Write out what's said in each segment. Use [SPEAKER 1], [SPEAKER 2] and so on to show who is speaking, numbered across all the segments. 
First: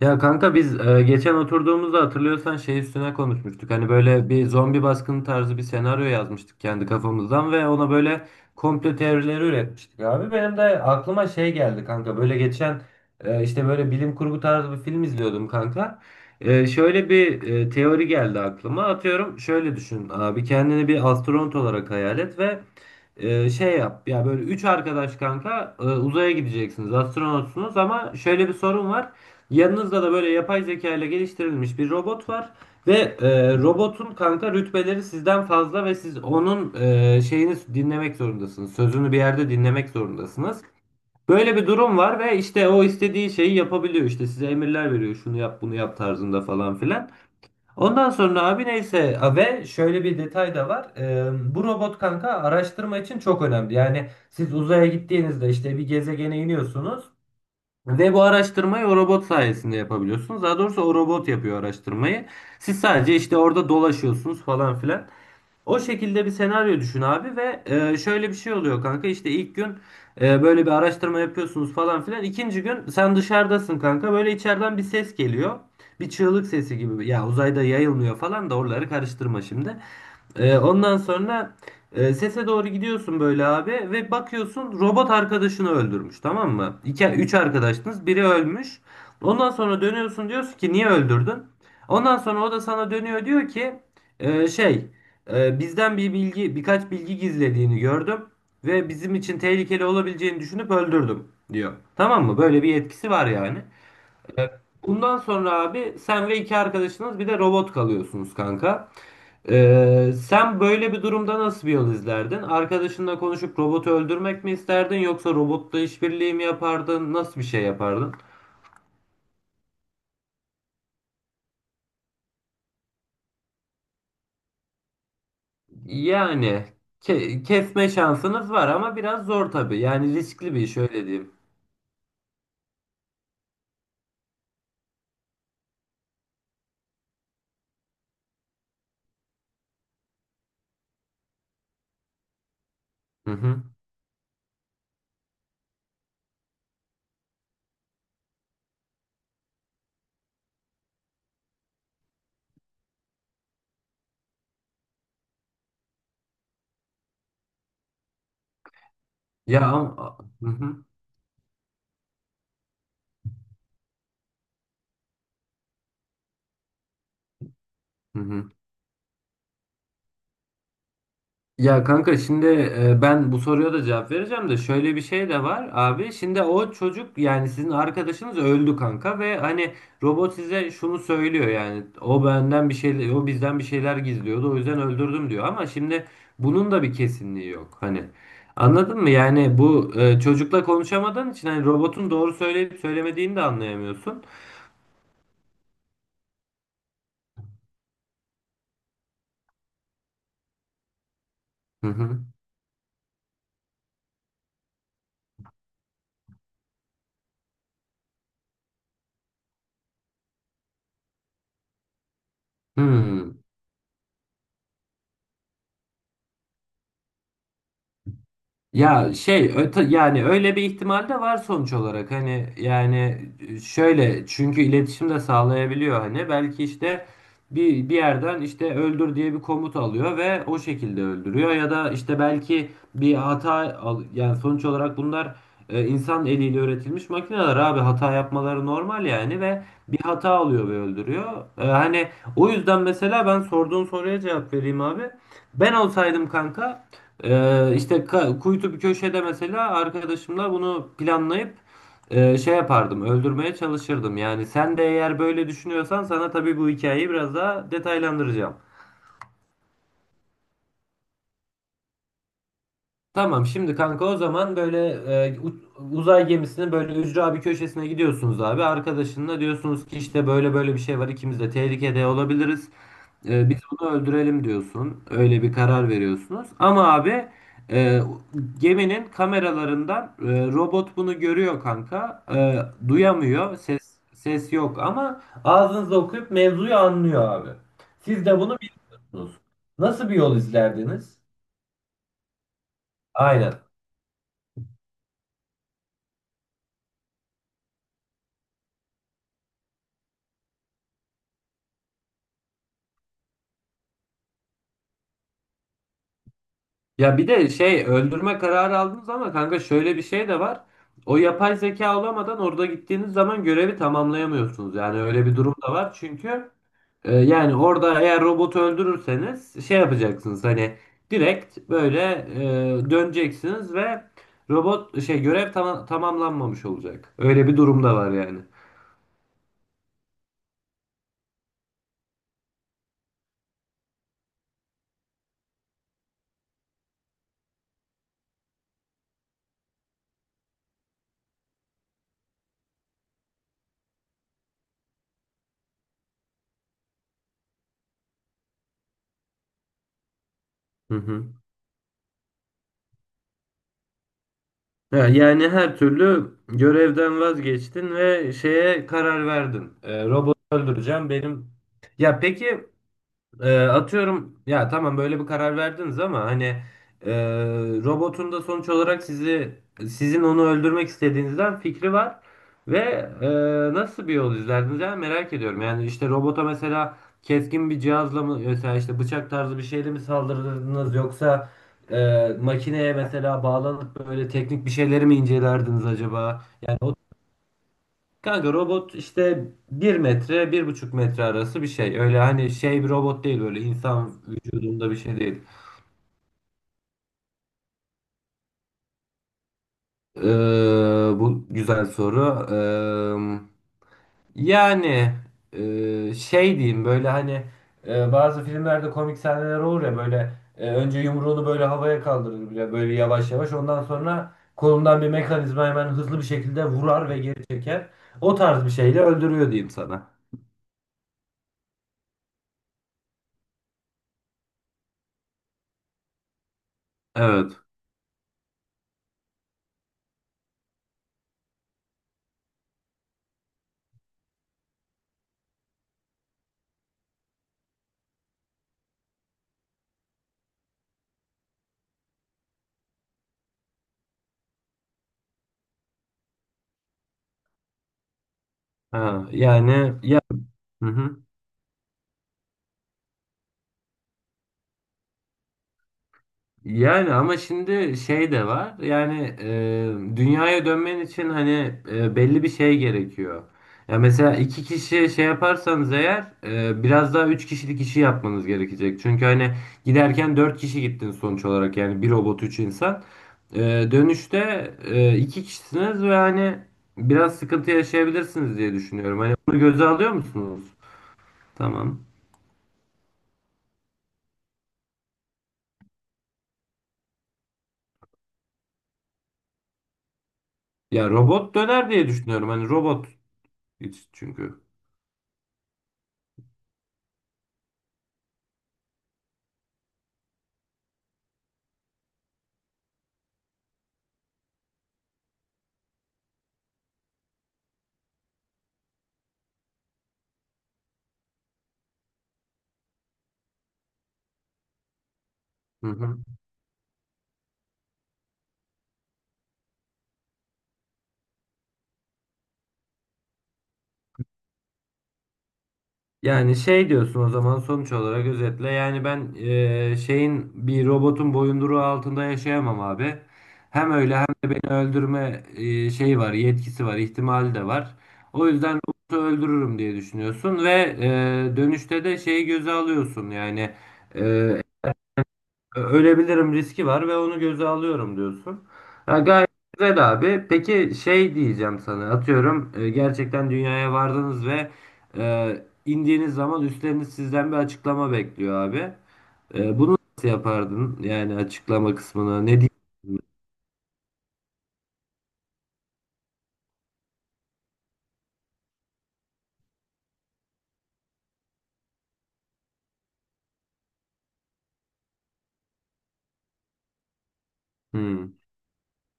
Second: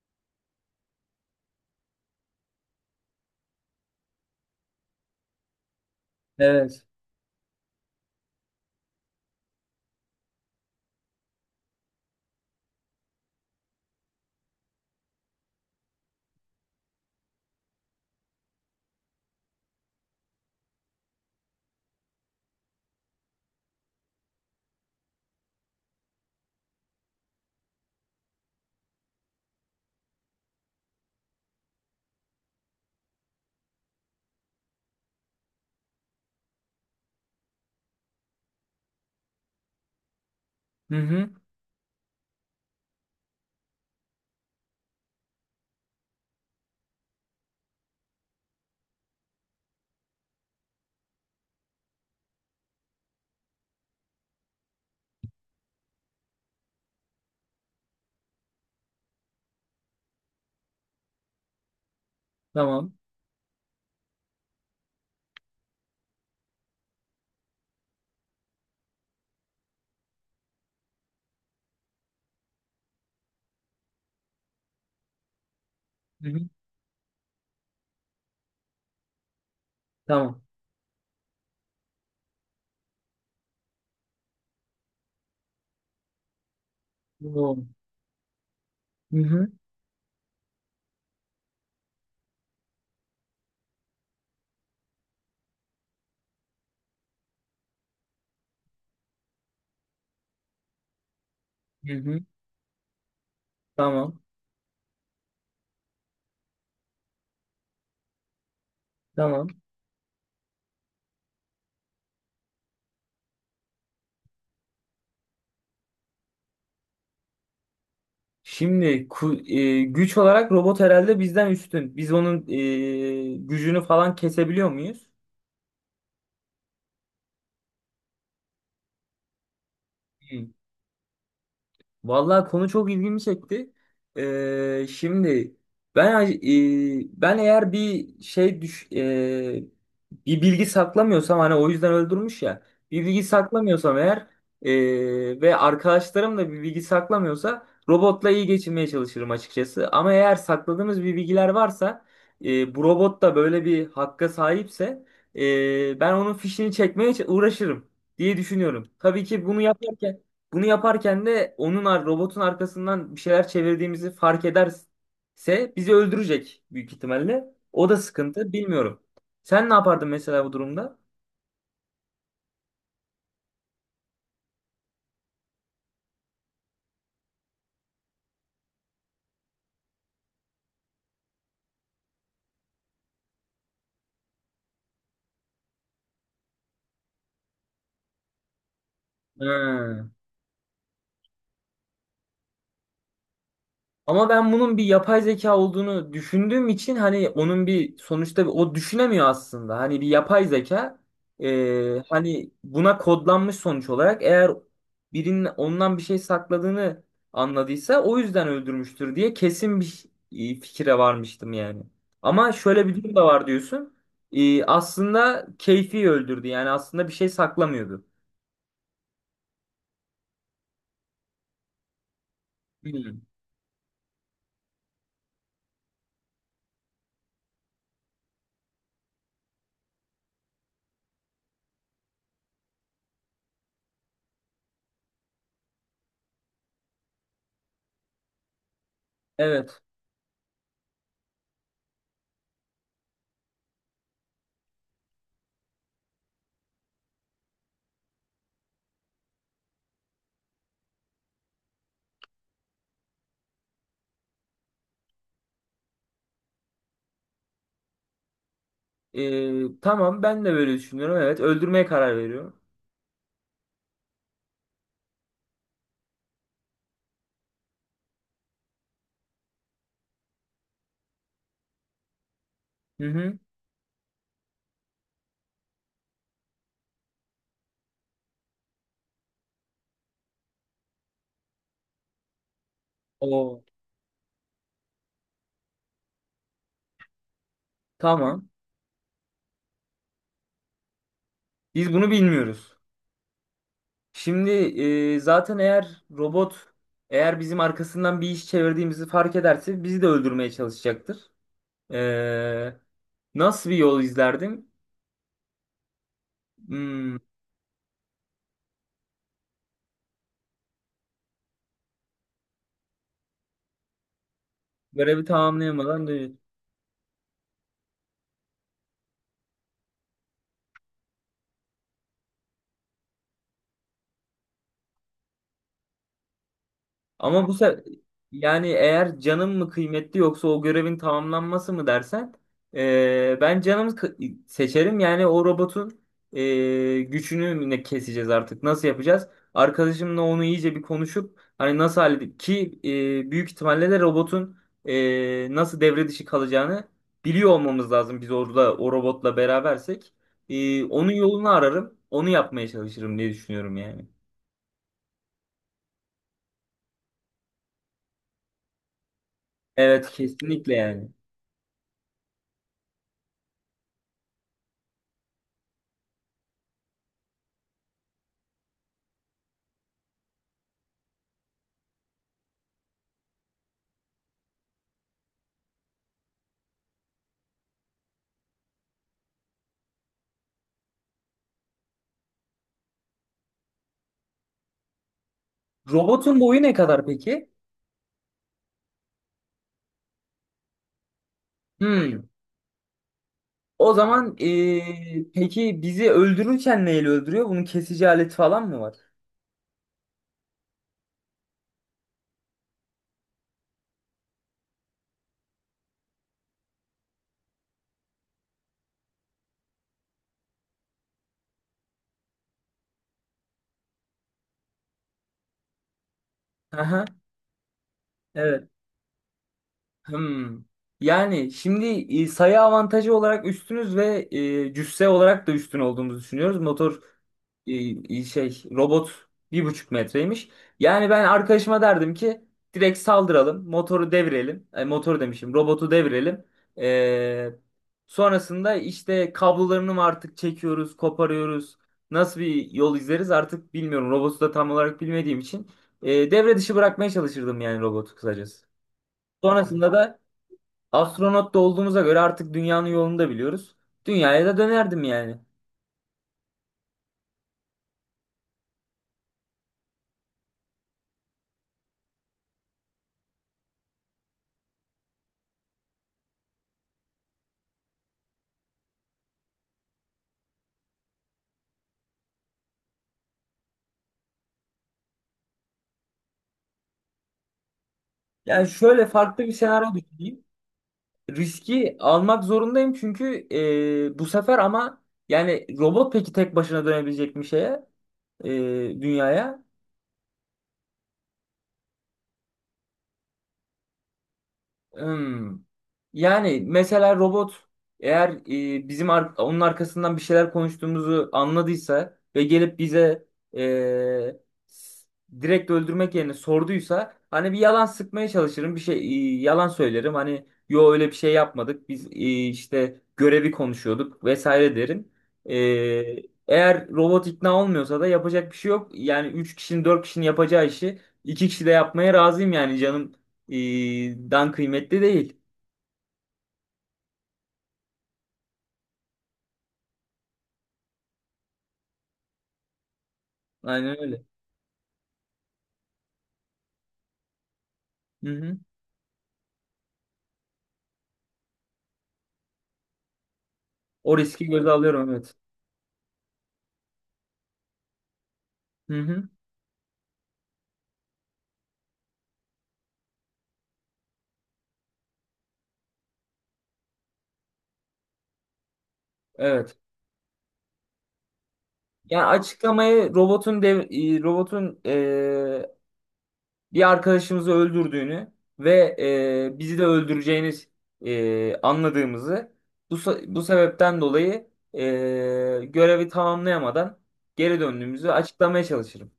[SPEAKER 1] Ya kanka biz geçen oturduğumuzda hatırlıyorsan şey üstüne konuşmuştuk. Hani böyle bir zombi baskını tarzı bir senaryo yazmıştık
[SPEAKER 2] Evet.
[SPEAKER 1] kendi kafamızdan ve ona böyle komplo teorileri üretmiştik abi. Benim de aklıma şey geldi kanka. Böyle geçen işte böyle bilim kurgu tarzı bir film izliyordum kanka. Şöyle bir teori geldi aklıma. Atıyorum şöyle düşün abi, kendini bir astronot olarak hayal et ve şey yap ya, böyle üç arkadaş kanka, uzaya gideceksiniz, astronotsunuz, ama şöyle bir sorun var. Yanınızda da böyle yapay zeka ile geliştirilmiş bir robot var ve robotun kanka rütbeleri sizden fazla ve siz onun şeyini dinlemek zorundasınız. Sözünü bir yerde dinlemek zorundasınız.
[SPEAKER 2] Hı hı.
[SPEAKER 1] Böyle bir durum var ve işte o istediği şeyi yapabiliyor. İşte size emirler veriyor. Şunu yap, bunu yap tarzında falan filan. Ondan sonra abi neyse a, ve şöyle bir detay da var. Bu robot kanka araştırma için çok önemli. Yani siz uzaya gittiğinizde işte bir gezegene iniyorsunuz. Ve bu araştırmayı o robot sayesinde yapabiliyorsunuz. Daha doğrusu o robot yapıyor araştırmayı. Siz
[SPEAKER 2] Tamam.
[SPEAKER 1] sadece işte orada dolaşıyorsunuz falan filan. O şekilde bir senaryo düşün abi ve şöyle bir şey oluyor kanka. İşte ilk gün böyle bir araştırma yapıyorsunuz falan filan. İkinci gün sen dışarıdasın kanka. Böyle içeriden bir ses geliyor. Bir
[SPEAKER 2] Hı
[SPEAKER 1] çığlık
[SPEAKER 2] hı.
[SPEAKER 1] sesi gibi. Ya uzayda yayılmıyor falan da oraları karıştırma şimdi.
[SPEAKER 2] Tamam.
[SPEAKER 1] Ondan sonra sese doğru gidiyorsun böyle abi ve bakıyorsun robot arkadaşını öldürmüş, tamam mı? İki, üç
[SPEAKER 2] Oo.
[SPEAKER 1] arkadaştınız, biri ölmüş.
[SPEAKER 2] Hı hı.
[SPEAKER 1] Ondan sonra dönüyorsun, diyorsun ki niye öldürdün? Ondan sonra o da sana dönüyor, diyor ki e, şey bizden bir bilgi, birkaç bilgi gizlediğini gördüm ve bizim için tehlikeli olabileceğini düşünüp öldürdüm diyor.
[SPEAKER 2] Hı hı.
[SPEAKER 1] Tamam mı? Böyle bir etkisi var yani.
[SPEAKER 2] Tamam.
[SPEAKER 1] Evet. Bundan sonra abi sen ve iki arkadaşınız bir de robot kalıyorsunuz kanka.
[SPEAKER 2] Tamam.
[SPEAKER 1] Sen böyle bir durumda nasıl bir yol izlerdin? Arkadaşınla konuşup robotu öldürmek mi isterdin yoksa robotla işbirliği mi yapardın? Nasıl bir şey yapardın?
[SPEAKER 2] Şimdi güç olarak robot herhalde bizden üstün. Biz onun gücünü falan kesebiliyor muyuz?
[SPEAKER 1] Yani kesme şansınız var ama biraz zor tabii. Yani
[SPEAKER 2] Hı.
[SPEAKER 1] riskli bir iş, öyle diyeyim.
[SPEAKER 2] Vallahi konu çok ilgimi çekti. Şimdi ben e, eğer bir şey düş e, bir bilgi saklamıyorsam hani o yüzden öldürmüş ya. Bir bilgi
[SPEAKER 1] Hı hı.
[SPEAKER 2] saklamıyorsam eğer ve arkadaşlarım da bir bilgi saklamıyorsa robotla iyi geçinmeye çalışırım açıkçası. Ama eğer sakladığımız bir bilgiler varsa bu robot da böyle bir hakka sahipse ben onun fişini çekmeye uğraşırım diye düşünüyorum. Tabii ki
[SPEAKER 1] Ya ama... Hı
[SPEAKER 2] bunu
[SPEAKER 1] hı.
[SPEAKER 2] yaparken de robotun arkasından bir şeyler çevirdiğimizi fark ederse bizi öldürecek büyük ihtimalle. O da
[SPEAKER 1] Hı hı.
[SPEAKER 2] sıkıntı, bilmiyorum. Sen ne yapardın mesela bu durumda?
[SPEAKER 1] Ya kanka şimdi, ben bu soruya da cevap vereceğim de şöyle bir şey de var abi. Şimdi o çocuk, yani sizin arkadaşınız öldü kanka ve hani robot size şunu söylüyor, yani o benden bir şey, o bizden bir şeyler gizliyordu, o yüzden öldürdüm diyor, ama şimdi bunun da bir kesinliği yok hani. Anladın mı? Yani bu
[SPEAKER 2] Ha.
[SPEAKER 1] çocukla konuşamadığın için hani robotun doğru söyleyip söylemediğini de anlayamıyorsun.
[SPEAKER 2] Ama ben bunun bir yapay zeka olduğunu düşündüğüm için hani onun bir sonuçta o düşünemiyor aslında. Hani bir yapay zeka,
[SPEAKER 1] Hı hı.
[SPEAKER 2] hani buna kodlanmış sonuç olarak eğer birinin ondan bir şey sakladığını anladıysa o yüzden öldürmüştür diye kesin bir fikire varmıştım yani. Ama şöyle bir durum da
[SPEAKER 1] Hmm.
[SPEAKER 2] var diyorsun. E, aslında keyfi öldürdü yani aslında bir şey saklamıyordu.
[SPEAKER 1] Ya şey öte, yani öyle bir ihtimal de var sonuç olarak, hani yani,
[SPEAKER 2] Hmm.
[SPEAKER 1] şöyle, çünkü iletişim de sağlayabiliyor hani, belki işte bir yerden işte öldür diye bir komut alıyor ve o şekilde öldürüyor, ya da işte belki bir hata al, yani sonuç olarak bunlar insan eliyle üretilmiş makineler abi, hata yapmaları normal yani, ve
[SPEAKER 2] Evet.
[SPEAKER 1] bir hata alıyor ve öldürüyor. Hani o yüzden mesela ben sorduğun soruya cevap vereyim abi. Ben olsaydım kanka işte kuytu bir köşede mesela arkadaşımla bunu planlayıp şey yapardım, öldürmeye çalışırdım. Yani sen de eğer böyle düşünüyorsan, sana tabii bu hikayeyi biraz daha detaylandıracağım.
[SPEAKER 2] E, tamam ben de böyle düşünüyorum. Evet, öldürmeye karar veriyorum.
[SPEAKER 1] Tamam, şimdi kanka o zaman böyle e, u- uzay gemisinin böyle ücra bir köşesine gidiyorsunuz abi. Arkadaşınla diyorsunuz ki işte böyle böyle bir şey var, ikimiz de tehlikede olabiliriz.
[SPEAKER 2] Hı hı.
[SPEAKER 1] Biz bunu öldürelim diyorsun. Öyle bir karar veriyorsunuz. Ama abi e, geminin kameralarından robot bunu görüyor kanka. Duyamıyor.
[SPEAKER 2] Oo,
[SPEAKER 1] Ses yok ama ağzınızda okuyup mevzuyu anlıyor abi. Siz de
[SPEAKER 2] tamam.
[SPEAKER 1] bunu biliyorsunuz. Nasıl bir yol izlerdiniz?
[SPEAKER 2] Biz bunu bilmiyoruz.
[SPEAKER 1] Aynen.
[SPEAKER 2] Şimdi zaten eğer eğer bizim arkasından bir iş çevirdiğimizi fark ederse bizi de öldürmeye çalışacaktır. E, nasıl bir yol izlerdim? Hmm,
[SPEAKER 1] Ya bir de şey, öldürme kararı aldınız ama kanka şöyle bir şey de var. O yapay zeka olamadan orada gittiğiniz zaman görevi tamamlayamıyorsunuz. Yani
[SPEAKER 2] görevi
[SPEAKER 1] öyle bir durum da var.
[SPEAKER 2] tamamlayamadan da.
[SPEAKER 1] Çünkü yani orada eğer robotu öldürürseniz şey yapacaksınız, hani direkt böyle döneceksiniz ve robot şey, görev tamamlanmamış olacak. Öyle
[SPEAKER 2] Ama bu
[SPEAKER 1] bir durum
[SPEAKER 2] sefer
[SPEAKER 1] da var yani.
[SPEAKER 2] yani eğer canım mı kıymetli yoksa o görevin tamamlanması mı dersen ben seçerim. Yani o robotun gücünü mü ne keseceğiz artık, nasıl yapacağız? Arkadaşımla onu iyice bir konuşup hani nasıl halledip ki büyük ihtimalle de robotun nasıl devre dışı kalacağını biliyor olmamız lazım biz orada o robotla berabersek.
[SPEAKER 1] Hı
[SPEAKER 2] Onun
[SPEAKER 1] hı.
[SPEAKER 2] yolunu ararım, onu yapmaya çalışırım diye düşünüyorum yani.
[SPEAKER 1] Ya yani her türlü görevden vazgeçtin ve şeye karar verdin.
[SPEAKER 2] Evet,
[SPEAKER 1] Robotu
[SPEAKER 2] kesinlikle yani.
[SPEAKER 1] öldüreceğim benim. Ya peki, atıyorum ya tamam, böyle bir karar verdiniz ama hani e, robotun da sonuç olarak sizi, sizin onu öldürmek istediğinizden fikri var ve e, nasıl bir yol izlerdiniz ya, merak ediyorum. Yani işte robota mesela keskin bir cihazla mı, mesela işte bıçak tarzı bir şeyle mi saldırırdınız yoksa makineye mesela bağlanıp böyle teknik bir şeyleri mi incelerdiniz
[SPEAKER 2] Robotun
[SPEAKER 1] acaba?
[SPEAKER 2] boyu ne
[SPEAKER 1] Yani o,
[SPEAKER 2] kadar peki?
[SPEAKER 1] kanka robot işte bir metre, bir buçuk metre arası bir şey. Öyle
[SPEAKER 2] Hmm.
[SPEAKER 1] hani şey bir robot değil, böyle
[SPEAKER 2] O
[SPEAKER 1] insan
[SPEAKER 2] zaman
[SPEAKER 1] vücudunda bir şey değil.
[SPEAKER 2] peki bizi öldürürken neyle öldürüyor? Bunun kesici aleti falan mı var?
[SPEAKER 1] Bu güzel soru. Yani şey diyeyim, böyle hani bazı filmlerde komik sahneler olur ya, böyle önce yumruğunu böyle havaya kaldırır bile, böyle yavaş yavaş, ondan sonra kolundan bir mekanizma hemen hızlı bir şekilde
[SPEAKER 2] Aha,
[SPEAKER 1] vurar ve geri çeker. O tarz
[SPEAKER 2] evet.
[SPEAKER 1] bir şeyle öldürüyor diyeyim sana.
[SPEAKER 2] Hmm. Yani şimdi sayı avantajı olarak üstünüz ve cüsse olarak da üstün olduğumuzu düşünüyoruz.
[SPEAKER 1] Evet.
[SPEAKER 2] E, robot bir buçuk metreymiş. Yani ben arkadaşıma derdim ki direkt saldıralım, motoru devirelim, robotu devirelim. E, sonrasında işte kablolarını mı artık çekiyoruz, koparıyoruz. Nasıl bir yol izleriz artık bilmiyorum. Robotu da tam olarak bilmediğim için devre dışı bırakmaya çalışırdım yani robotu kısacası.
[SPEAKER 1] Ha,
[SPEAKER 2] Sonrasında
[SPEAKER 1] yani
[SPEAKER 2] da
[SPEAKER 1] ya. Hı hı.
[SPEAKER 2] astronot da olduğumuza göre artık dünyanın yolunu da biliyoruz. Dünyaya da dönerdim yani.
[SPEAKER 1] Yani ama şimdi şey de var. Yani dünyaya dönmen için hani belli bir şey gerekiyor. Ya mesela iki kişi şey yaparsanız eğer, biraz daha üç kişilik işi yapmanız gerekecek. Çünkü hani giderken dört kişi gittin sonuç olarak, yani bir robot üç insan. E, Dönüşte iki kişisiniz ve hani biraz sıkıntı yaşayabilirsiniz
[SPEAKER 2] Yani
[SPEAKER 1] diye
[SPEAKER 2] şöyle
[SPEAKER 1] düşünüyorum. Hani
[SPEAKER 2] farklı bir
[SPEAKER 1] bunu göze
[SPEAKER 2] senaryo
[SPEAKER 1] alıyor
[SPEAKER 2] düşüneyim.
[SPEAKER 1] musunuz?
[SPEAKER 2] Riski
[SPEAKER 1] Tamam.
[SPEAKER 2] almak zorundayım çünkü e, bu sefer ama yani robot peki tek başına dönebilecek bir şeye, e, dünyaya?
[SPEAKER 1] Ya robot döner diye düşünüyorum. Hani robot hiç çünkü.
[SPEAKER 2] Hmm. Yani mesela robot eğer onun arkasından bir şeyler konuştuğumuzu anladıysa ve gelip bize e, s- direkt öldürmek yerine sorduysa, hani bir yalan sıkmaya çalışırım, yalan söylerim hani, yo öyle bir şey yapmadık biz, işte görevi konuşuyorduk vesaire derim. E,
[SPEAKER 1] Hı hı.
[SPEAKER 2] eğer robot ikna olmuyorsa da yapacak bir şey yok yani 3 kişinin 4 kişinin yapacağı işi 2 kişi de yapmaya razıyım yani dan kıymetli değil.
[SPEAKER 1] Yani şey diyorsun o zaman, sonuç olarak özetle, yani ben şeyin, bir robotun boyunduruğu altında yaşayamam abi. Hem
[SPEAKER 2] Aynen
[SPEAKER 1] öyle
[SPEAKER 2] öyle.
[SPEAKER 1] hem de beni öldürme şeyi var, yetkisi var, ihtimali de var.
[SPEAKER 2] Hı
[SPEAKER 1] O
[SPEAKER 2] hı.
[SPEAKER 1] yüzden robotu öldürürüm diye düşünüyorsun ve dönüşte de şeyi göze alıyorsun yani,
[SPEAKER 2] O riski
[SPEAKER 1] eee,
[SPEAKER 2] göze alıyorum, evet.
[SPEAKER 1] ölebilirim riski var ve onu göze alıyorum diyorsun.
[SPEAKER 2] Hı
[SPEAKER 1] Ha,
[SPEAKER 2] hı.
[SPEAKER 1] gayet güzel abi. Peki şey diyeceğim sana, atıyorum gerçekten dünyaya vardınız ve indiğiniz zaman üstleriniz sizden bir açıklama bekliyor abi.
[SPEAKER 2] Evet.
[SPEAKER 1] Bunu nasıl yapardın? Yani açıklama
[SPEAKER 2] Yani
[SPEAKER 1] kısmına ne diyeyim?
[SPEAKER 2] açıklamayı robotun bir arkadaşımızı öldürdüğünü ve bizi de öldüreceğini anladığımızı, bu sebepten dolayı görevi tamamlayamadan geri döndüğümüzü
[SPEAKER 1] Hmm.
[SPEAKER 2] açıklamaya çalışırım.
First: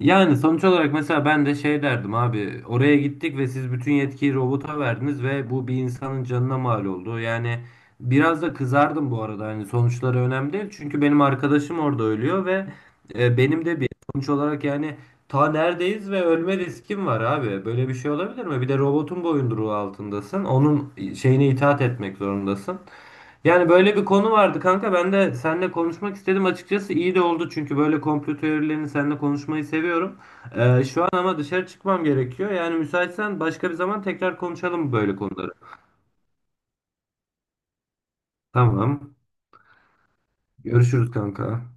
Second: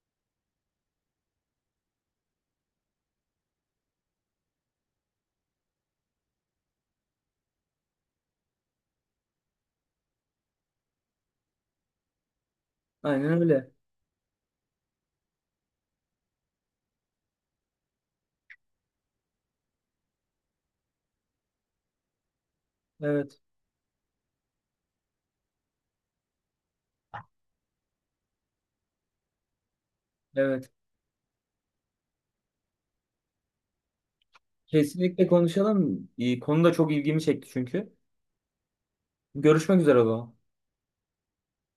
[SPEAKER 1] Yani sonuç olarak mesela ben de şey derdim abi, oraya gittik ve siz bütün yetkiyi robota verdiniz ve bu bir insanın canına mal oldu. Yani biraz da kızardım bu arada, hani sonuçları önemli değil çünkü benim arkadaşım orada ölüyor ve
[SPEAKER 2] Aynen
[SPEAKER 1] benim
[SPEAKER 2] öyle.
[SPEAKER 1] de bir sonuç olarak yani ta neredeyiz ve ölme riskim var abi, böyle bir şey olabilir mi? Bir de robotun boyunduruğu altındasın, onun şeyine itaat etmek zorundasın.
[SPEAKER 2] Evet.
[SPEAKER 1] Yani böyle bir konu vardı kanka. Ben de seninle konuşmak istedim açıkçası. İyi de oldu çünkü böyle komplo teorilerini seninle konuşmayı seviyorum.
[SPEAKER 2] Evet,
[SPEAKER 1] Şu an ama dışarı çıkmam gerekiyor. Yani müsaitsen başka bir zaman tekrar konuşalım böyle
[SPEAKER 2] kesinlikle
[SPEAKER 1] konuları.
[SPEAKER 2] konuşalım. E, konu da çok ilgimi çekti çünkü.
[SPEAKER 1] Tamam.
[SPEAKER 2] Görüşmek üzere o zaman.
[SPEAKER 1] Görüşürüz kanka.